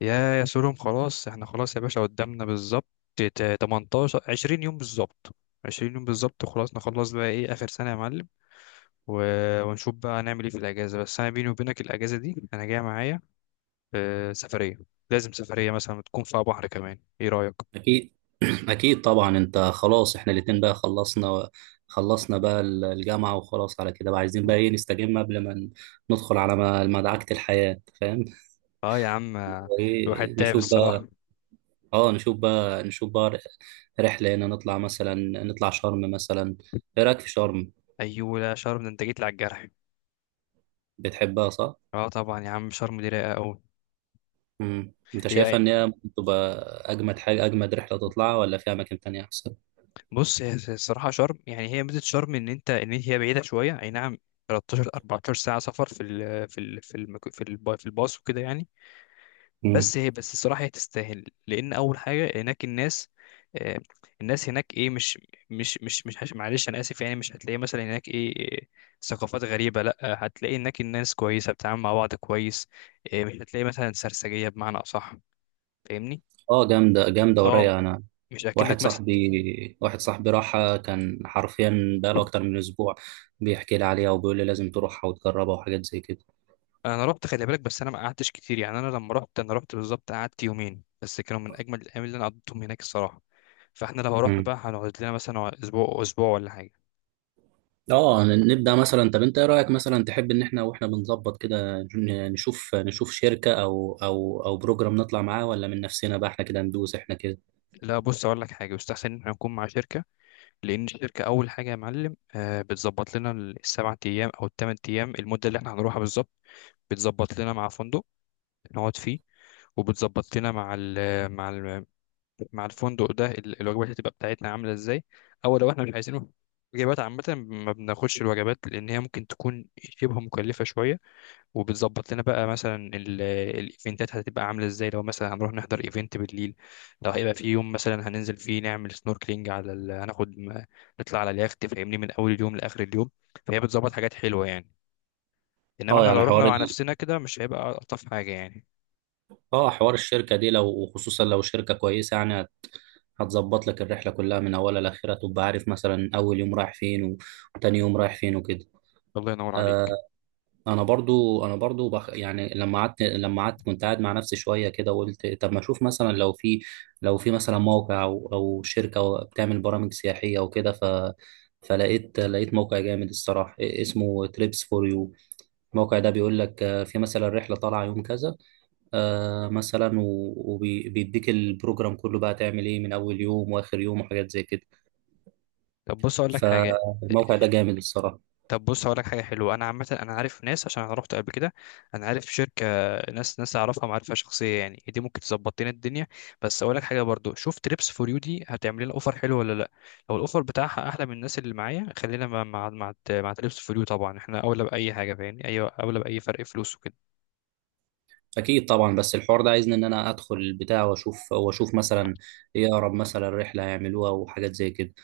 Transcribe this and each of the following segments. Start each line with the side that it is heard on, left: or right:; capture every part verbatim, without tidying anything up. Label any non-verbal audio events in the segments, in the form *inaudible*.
left: يا يا سولهم، خلاص احنا خلاص يا باشا، قدامنا بالظبط تا- تمنتاشر عشرين يوم بالظبط. عشرين يوم بالظبط وخلاص نخلص بقى، ايه اخر سنة يا معلم، و- ونشوف بقى هنعمل ايه في الاجازة. بس انا بيني وبينك الاجازة دي انا جاي معايا آه، سفرية. لازم سفرية مثلا تكون فيها بحر، كمان ايه رأيك؟
right: أكيد. *clears throat* أكيد طبعا، أنت خلاص. إحنا الاتنين بقى خلصنا خلصنا بقى الجامعة، وخلاص على كده بقى عايزين بقى إيه نستجم قبل ما ندخل على م- مدعكة الحياة، فاهم؟
left: اه يا عم، آه، الواحد
right: إيه
left: تعب
right: نشوف
left: الصراحة.
right: بقى. أه نشوف بقى نشوف بقى. رحلة هنا نطلع مثلا نطلع شرم مثلا. إيه رأيك في شرم؟
left: ايوه، لا شرم ده انت جيت لي على الجرح.
right: بتحبها صح؟
left: اه طبعا يا عم، شرم دي رايقة قوي.
right: مم. أنت شايفها
left: هي
right: إن هي ممكن تبقى أجمد حاجة، أجمد رحلة تطلعها، ولا في أماكن تانية أحسن؟
left: بص هي هي الصراحة شرم، يعني هي ميزة شرم إن أنت إن هي بعيدة شوية، أي نعم، تلتاشر اربعة عشر ساعة سفر في ال في ال في المك... في الب... في الباص وكده يعني.
right: مم.
left: بس هي بس الصراحة هي تستاهل، لأن أول حاجة هناك الناس، آه، الناس هناك إيه، مش مش مش مش هش- معلش أنا آسف يعني، مش هتلاقي مثلا هناك إيه إيه، ثقافات غريبة لأ. هتلاقي هناك الناس كويسة بتتعامل مع بعض كويس، آه، مش هتلاقي مثلا سرسجية بمعنى أصح، فاهمني؟
right: أه، جامدة جامدة
left: أه
right: ورايقة. أنا
left: مش أكنك.
right: واحد صاحبي واحد صاحبي راحها كان حرفيا بقاله أكتر من أسبوع بيحكي لي عليها وبيقول لي لازم تروحها وتجربها وحاجات زي كده.
left: انا رحت، خلي بالك، بس انا ما قعدتش كتير يعني، انا لما رحت، انا رحت بالظبط قعدت يومين بس، كانوا من اجمل الايام اللي انا قضيتهم هناك الصراحه. فاحنا لو رحنا
right: مم.
left: بقى هنقعد لنا مثلا اسبوع اسبوع ولا حاجه.
right: اه، نبدأ مثلا. طب انت ايه رأيك، مثلا تحب ان احنا، واحنا بنظبط كده، ن- نشوف نشوف شركة او او او بروجرام نطلع معاه، ولا من نفسنا بقى احنا كده ندوس احنا كده؟
left: لا بص اقول لك حاجه، يستحسن ان احنا نكون مع شركه. لان الشركه اول حاجه يا معلم، آه، بتظبط لنا السبع ايام او الثمان ايام، المده اللي احنا هنروحها بالظبط. بتظبط لنا مع فندق نقعد فيه، وبتظبط لنا مع ال مع ال مع الفندق ده ال- الوجبات هتبقى بتاعتنا عاملة ازاي، او لو احنا مش عايزينه وجبات عامة ما بناخدش الوجبات لأن هي ممكن تكون شبه مكلفة شوية. وبتظبط لنا بقى مثلا ال- الإيفنتات هتبقى عاملة ازاي، لو مثلا هنروح نحضر إيفنت بالليل، لو هيبقى في يوم مثلا هننزل فيه نعمل سنوركلينج على ال... هناخد م- نطلع على اليخت، فاهمني، من أول اليوم لآخر اليوم. فهي بتظبط حاجات حلوة يعني، إنما
right: اه،
left: احنا
right: يعني
left: لو رحنا
right: حوار
left: مع
right: ال...
left: نفسنا كده مش هيبقى ألطف حاجة يعني.
right: اه حوار الشركة دي، لو وخصوصا لو شركة كويسة، يعني هتظبط لك الرحلة كلها من اولها لاخرها، تبقى عارف مثلا اول يوم رايح فين و- وتاني يوم رايح فين وكده.
left: الله ينور
right: آه،
left: عليك.
right: انا برضو انا برضو بخ... يعني لما قعدت لما قعدت كنت قاعد مع نفسي شويه كده، وقلت طب ما اشوف مثلا لو في لو في مثلا موقع او او شركه أو بتعمل برامج سياحيه وكده، ف فلقيت لقيت موقع جامد الصراحه اسمه تريبس فور يو. الموقع ده بيقول لك آه، في مثلا رحله طالعه يوم كذا آه، مثلا، وبيديك البروجرام كله بقى تعمل ايه من اول يوم واخر يوم وحاجات زي كده.
left: طب بص أقول لك حاجة،
right: فالموقع ده جامد الصراحه.
left: طب بص هقول لك حاجه حلوه، انا عامه انا عارف ناس عشان انا رحت قبل كده، انا عارف شركه، ناس ناس اعرفها معرفه شخصيه يعني، دي ممكن تظبط لنا الدنيا. بس اقول لك حاجه برضو، شوف تريبس فور يو دي هتعمل لنا اوفر حلو ولا لا. لو الاوفر بتاعها احلى من الناس اللي معايا، خلينا مع مع مع, مع تريبس فور يو، طبعا احنا اولى باي حاجه، فاهمني، ايوه اولى باي فرق فلوس وكده.
right: اكيد طبعا، بس الحوار ده عايزني ان انا ادخل البتاع واشوف واشوف مثلا ايه اقرب مثلا رحله هيعملوها وحاجات زي كده.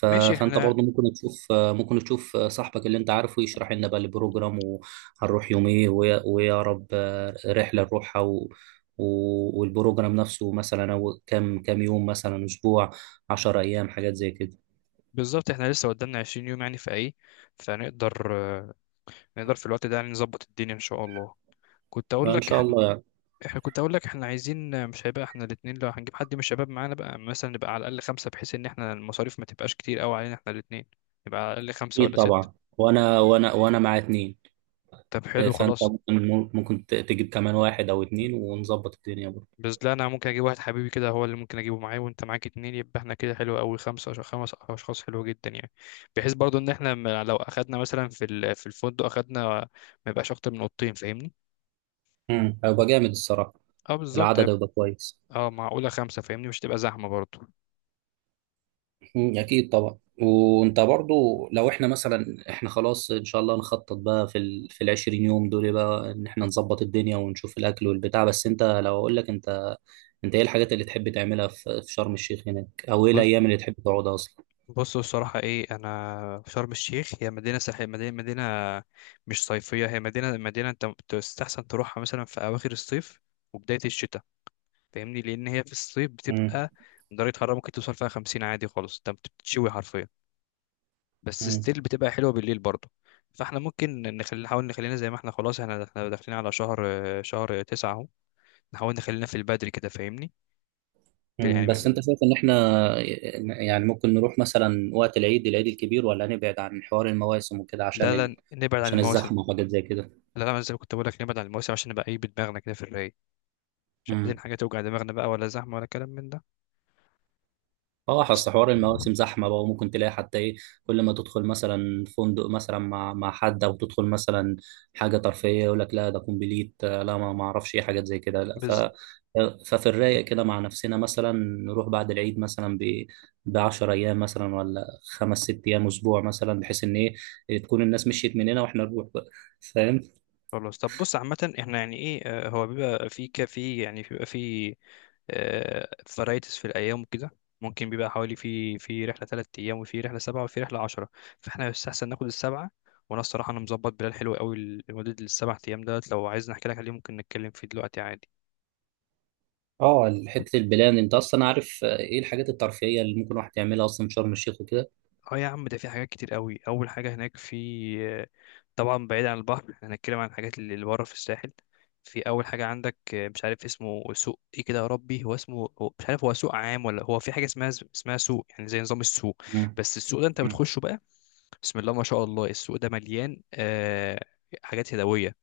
right: ف...
left: ماشي
right: فانت
left: احنا.
right: برضو ممكن تشوف ممكن تشوف صاحبك اللي انت عارفه يشرح لنا بقى البروجرام، وهنروح يوم ايه وإيه- وايه اقرب رحله نروحها، و... و... والبروجرام نفسه مثلا، او كام كام يوم مثلا، اسبوع، عشر ايام، حاجات زي كده.
left: بالظبط احنا لسه قدامنا عشرين يوم يعني في ايه، فنقدر نقدر في الوقت ده يعني نظبط الدنيا ان شاء الله. كنت اقول
right: ما ان
left: لك،
right: شاء الله يعني.
left: احنا كنت اقول لك احنا عايزين، مش هيبقى احنا الاتنين، لو هنجيب حد من الشباب معانا بقى مثلا نبقى على الاقل خمسة، بحيث ان احنا المصاريف ما تبقاش كتير قوي علينا احنا الاتنين. نبقى على الاقل خمسة
right: اكيد
left: ولا ستة.
right: طبعا، وانا وانا وانا مع اتنين.
left: طب حلو
right: فانت
left: خلاص.
right: ممكن ممكن تجيب كمان واحد او اتنين ونظبط الدنيا.
left: بس لا انا ممكن اجيب واحد حبيبي كده هو اللي ممكن اجيبه معايا، وانت معاك اتنين، يبقى احنا كده حلو قوي خمسة، عشان خمس اشخاص حلو جدا يعني. بحيث برضو ان احنا ما- لو اخدنا مثلا في ال- في الفندق اخدنا، ما يبقاش اكتر من اوضتين، فاهمني.
right: امم هيبقى جامد الصراحه.
left: اه بالظبط
right: العدد
left: هيبقى-
right: هيبقى كويس.
left: اه معقولة خمسة، فاهمني، مش تبقى زحمة برضو.
right: مم. اكيد طبعا. وانت برضو لو احنا مثلا، احنا خلاص ان شاء الله نخطط بقى في ال في العشرين يوم دول بقى ان احنا نظبط الدنيا ونشوف الاكل والبتاع. بس انت لو اقول لك انت، انت ايه الحاجات اللي تحب تعملها في في شرم الشيخ هناك، او ايه الايام اللي تحب تقعدها اصلا؟
left: بص الصراحة إيه، أنا في شرم الشيخ، هي مدينة ساحلية، مدينة مدينة مش صيفية، هي مدينة مدينة أنت تستحسن تروحها مثلا في أواخر الصيف وبداية الشتاء، فاهمني، لأن هي في الصيف
right: امم
left: بتبقى درجة حرارة ممكن توصل فيها خمسين عادي خالص، أنت بتتشوي حرفيا، بس
right: امم
left: ستيل بتبقى حلوة بالليل برضه. فاحنا ممكن نخلي، نحاول نخلينا زي ما احنا خلاص، احنا احنا داخلين على شهر، شهر تسعة اهو، نحاول نخلينا في البدري كده، فاهمني، في-
right: امم بس
left: يعني.
right: انت شايف ان احنا يعني ممكن نروح مثلا وقت العيد، العيد الكبير، ولا نبعد عن حوار المواسم وكده
left: لا
right: عشان
left: لا
right: ال...
left: نبعد عن
right: عشان
left: المواسم.
right: الزحمه وحاجات زي كده.
left: لا لا، زي ما كنت بقول لك نبعد عن المواسم عشان نبقى ايه بدماغنا كده في الرايق، مش عايزين
right: مم.
left: حاجة توجع دماغنا بقى ولا زحمة ولا كلام من ده.
right: اه،
left: بس
right: اصل حوار المواسم زحمه بقى، وممكن تلاقي حتى ايه، كل ما تدخل مثلا فندق مثلا مع مع حد، او تدخل مثلا حاجه ترفيهيه، يقول لك لا ده كومبليت، آه، لا، ما ما اعرفش ايه حاجات زي كده، لا. ف
left: بز...
right: ففي الرايق كده مع نفسنا، مثلا نروح بعد العيد مثلا ب ب عشرة ايام مثلا، ولا خمس ست ايام اسبوع مثلا، بحيث ان ايه تكون الناس مشيت مننا واحنا نروح بقى، فاهم؟
left: خلاص، طب بص عامة احنا يعني ايه، آه، هو بيبقى في كافي يعني، بيبقى في فرايتس في الأيام وكده، ممكن بيبقى حوالي في في رحلة تلات أيام وفي رحلة سبعة وفي رحلة عشرة. فاحنا يستحسن ناخد السبعة. وأنا الصراحة أنا مظبط بلال حلو قوي لمدة السبع أيام دولت، لو عايز نحكي لك عليه ممكن نتكلم فيه دلوقتي عادي.
right: اه، حته البلان انت اصلا عارف آه، ايه الحاجات الترفيهيه اللي ممكن واحد يعملها اصلا في شرم الشيخ وكده.
left: اه يا عم، ده في حاجات كتير قوي، اول حاجه هناك في، طبعا بعيد عن البحر، احنا هنتكلم عن الحاجات اللي اللي بره في الساحل. في اول حاجه عندك، مش عارف اسمه سوق ايه كده، يا ربي هو اسمه، هو مش عارف هو سوق عام ولا هو في حاجه اسمها اسمها سوق يعني، زي نظام السوق. بس السوق ده انت
right: مم.
left: بتخشه بقى، بسم الله ما شاء الله، السوق ده مليان آه، حاجات يدويه،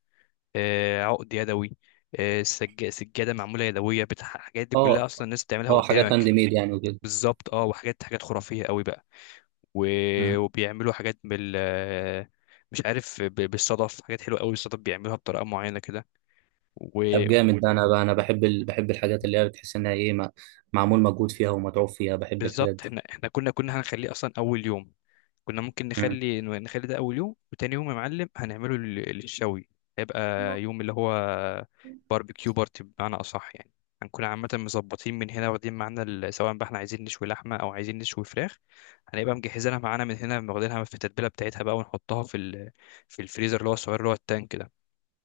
left: آه عقد يدوي، آه سج... سجاده معموله يدويه، بتاع الحاجات دي كلها
right: اه
left: اصلا الناس بتعملها
right: اه، حاجات هاند
left: قدامك.
right: ميد يعني وكده.
left: بالظبط اه، وحاجات، حاجات خرافيه قوي بقى، و-
right: مم.
left: وبيعملوا حاجات بال مش عارف ب- بالصدف، حاجات حلوه قوي الصدف بيعملوها بطريقه معينه كده
right: طب
left: وبالظبط.
right: جامد ده. انا بقى انا بحب ال... بحب الحاجات اللي هي بتحس انها، ايه ما... معمول مجهود فيها ومتعوب فيها، بحب الحاجات دي.
left: احنا احنا كنا كنا هنخليه اصلا اول يوم، كنا ممكن
right: مم.
left: نخلي، نخلي ده اول يوم، وتاني يوم يا معلم هنعمله لل- للشوي. هيبقى يوم اللي هو باربيكيو بارتي بمعنى اصح يعني، هنكون عامه مظبطين من هنا واخدين معانا ال- سواء بقى احنا عايزين نشوي لحمه او عايزين نشوي فراخ، هنبقى مجهزينها معانا من هنا واخدينها في التتبيله بتاعتها بقى، ونحطها في ال... في الفريزر اللي هو الصغير اللي هو التانك ده،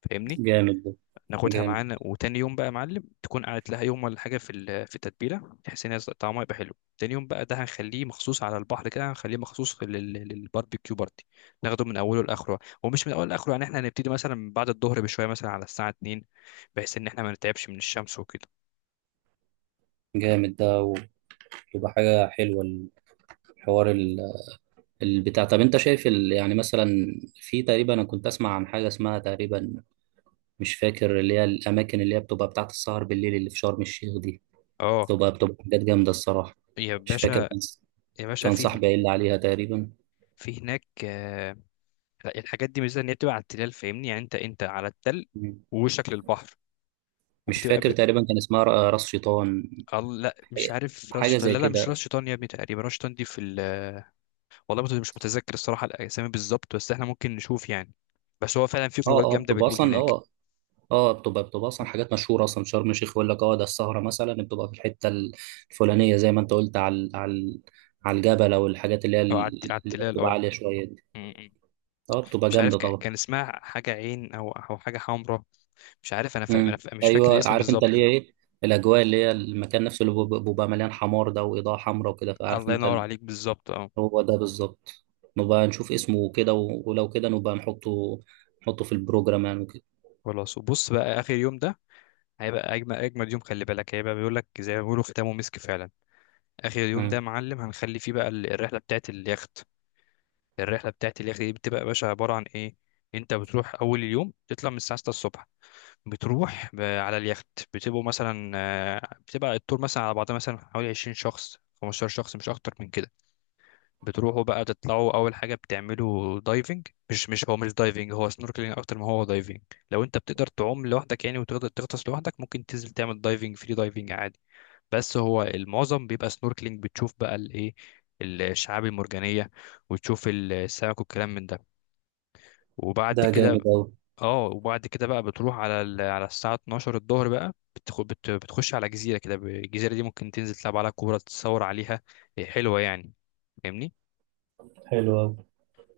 left: فاهمني.
right: جامد ده.
left: ناخدها
right: جامد
left: معانا، وتاني يوم بقى يا معلم تكون قعدت لها يوم ولا حاجه في ال- في التتبيله، بحيث ان هي طعمها يبقى حلو. تاني يوم بقى ده هنخليه مخصوص على البحر كده، هنخليه مخصوص لل- للباربيكيو بارتي. ناخده من اوله لاخره، ومش من اوله لاخره يعني، احنا هنبتدي مثلا بعد الظهر بشويه مثلا على الساعه اتنين، بحيث ان احنا ما نتعبش من الشمس وكده.
right: جامد ده ويبقى حاجة حلوة الحوار ال- البتاع. طب انت شايف ال... يعني مثلا، في تقريبا، انا كنت اسمع عن حاجة اسمها تقريبا، مش فاكر، اللي هي الاماكن اللي هي بتبقى بتاعت السهر بالليل اللي في شرم الشيخ دي،
left: اه
right: بتبقى بتبقى حاجات جامدة الصراحة.
left: يا
right: مش فاكر.
left: باشا،
right: كان
left: يا باشا
right: كان
left: في،
right: صاحبي قايل لي عليها تقريبا.
left: في هناك آه، لا، الحاجات دي ميزه ان هي بتبقى على التلال، فاهمني يعني، انت انت على التل ووشك للبحر،
right: مش
left: وبتبقى
right: فاكر،
left: ب...
right: تقريبا كان اسمها ر- راس شيطان،
left: الله، لا مش عارف راس
right: حاجه
left: شيطان،
right: زي
left: لا لا مش راس
right: كده.
left: شيطان يا ابني، تقريبا راس شيطان دي في ال آه، والله برضه مش متذكر الصراحه الاسامي بالظبط، بس احنا ممكن نشوف يعني. بس هو فعلا في
right: اه
left: خروجات
right: اه،
left: جامده
right: بتبقى
left: بالليل
right: اصلا.
left: هناك.
right: اه اه، بتبقى بتبقى اصلا حاجات مشهوره اصلا. شرم الشيخ يقول لك اه ده السهره مثلا بتبقى في الحته الفلانيه زي ما انت قلت على، على على الجبل، او الحاجات اللي هي
left: اه على الت-
right: ال-
left: على
right: اللي
left: التلال
right: بتبقى
left: اه.
right: عاليه شويه دي.
left: م- م.
right: اه، بتبقى
left: مش عارف
right: جامده
left: ك-
right: طبعا.
left: كان اسمها حاجه عين او او حاجه حمراء، مش عارف انا، فا... أنا
right: امم
left: فا... مش فاكر
right: ايوه،
left: الاسم
right: عارف انت اللي
left: بالظبط.
right: هي ايه، الاجواء اللي هي المكان نفسه اللي بيبقى بيبقى مليان حمار ده واضاءه حمراء وكده. فعارف
left: الله
right: انت
left: ينور
right: ال-
left: عليك، بالظبط اه.
right: هو ده بالظبط. نبقى نشوف اسمه وكده، و- ولو كده نبقى نحطه نحطه في البروجرام يعني.
left: خلاص، وبص بقى اخر يوم ده هيبقى اجمل اجمل يوم، خلي بالك، هيبقى بيقول لك زي ما بيقولوا ختامه مسك فعلا. اخر يوم ده
right: وكده.
left: يا معلم هنخلي فيه بقى ال- الرحله بتاعت اليخت. الرحله بتاعت اليخت دي بتبقى يا باشا عباره عن ايه، انت بتروح اول اليوم تطلع من الساعه ستة الصبح، بتروح ب- على اليخت. بتبقوا مثلا آه، بتبقى التور مثلا على بعضها مثلا حوالي عشرين شخص خمسة عشر شخص، مش اكتر من كده. بتروحوا بقى تطلعوا، اول حاجه بتعملوا دايفنج، مش مش هو مش دايفنج، هو سنوركلينج اكتر ما هو دايفنج. لو انت بتقدر تعوم لوحدك يعني وتقدر تغطس لوحدك، ممكن تنزل تعمل دايفنج، فري دايفنج عادي. بس هو المعظم بيبقى سنوركلينج، بتشوف بقى الايه، الشعاب المرجانيه، وتشوف السمك والكلام من ده. وبعد
right: ده
left: كده،
right: جامد أوي.
left: اه وبعد كده بقى بتروح على ال- على الساعه اتناشر الظهر بقى، بتخ- بت- بتخش على جزيره كده، الجزيره دي ممكن تنزل تلعب على كوره، تتصور عليها، حلوه يعني، فاهمني.
right: حلو أوي.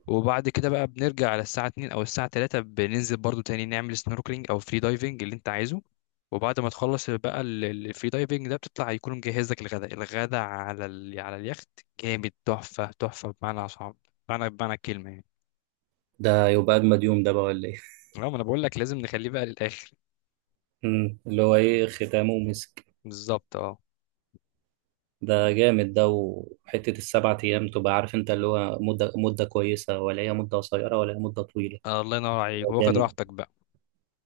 left: وبعد كده بقى بنرجع على الساعة اتنين أو الساعة ثلاثة، بننزل برضو تاني نعمل سنوركلينج أو فري دايفنج اللي أنت عايزه. وبعد ما تخلص بقى ال- ال- الفري دايفنج ده بتطلع يكون مجهز لك الغداء، الغداء على ال... على اليخت. جامد، تحفة تحفة بمعنى صعب، بمعنى بمعنى الكلمة يعني.
right: ده يبقى أجمد يوم ده بقى، ولا إيه؟
left: اه ما أنا بقول لك لازم نخليه بقى للآخر.
right: *laughs* مم. اللي هو إيه، ختامه ومسك.
left: بالظبط اه.
right: ده جامد ده. وحتة السبعة أيام تبقى عارف أنت، اللي هو مدة مدة كويسة، ولا هي مدة قصيرة، ولا هي مدة طويلة؟
left: آه، الله ينور عليك واخد
right: جامد.
left: راحتك بقى.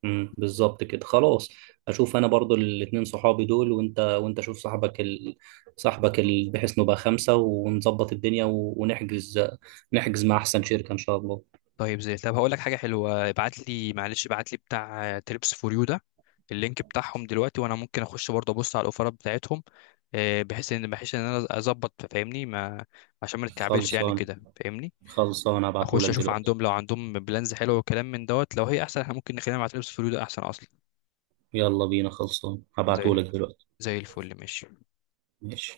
right: مم. بالظبط كده، خلاص. أشوف أنا برضو الاتنين صحابي دول، وأنت وأنت شوف صاحبك ال... صاحبك ال... بحيث نبقى خمسة ونظبط الدنيا، و... ونحجز، نحجز مع أحسن شركة إن شاء الله.
left: طيب زي، طب هقول لك حاجه حلوه، ابعت لي، معلش ابعت لي بتاع تريبس فور يو ده، اللينك بتاعهم دلوقتي، وانا ممكن اخش برضه ابص على الاوفرات بتاعتهم، آه، بحيث ان، بحيث ان انا اظبط، فاهمني، ما عشان ما نتكعبلش يعني
right: خلصان
left: كده، فاهمني.
right: خلصان،
left: اخش
right: هبعتهولك
left: اشوف
right: دلوقتي.
left: عندهم لو عندهم بلانز حلو وكلام من دوت، لو هي احسن احنا ممكن نخلينا مع تريبس فور يو ده احسن اصلا.
right: يلا بينا، خلصان
left: زي ال-
right: هبعتهولك دلوقتي.
left: زي الفل، ماشي.
right: ماشي.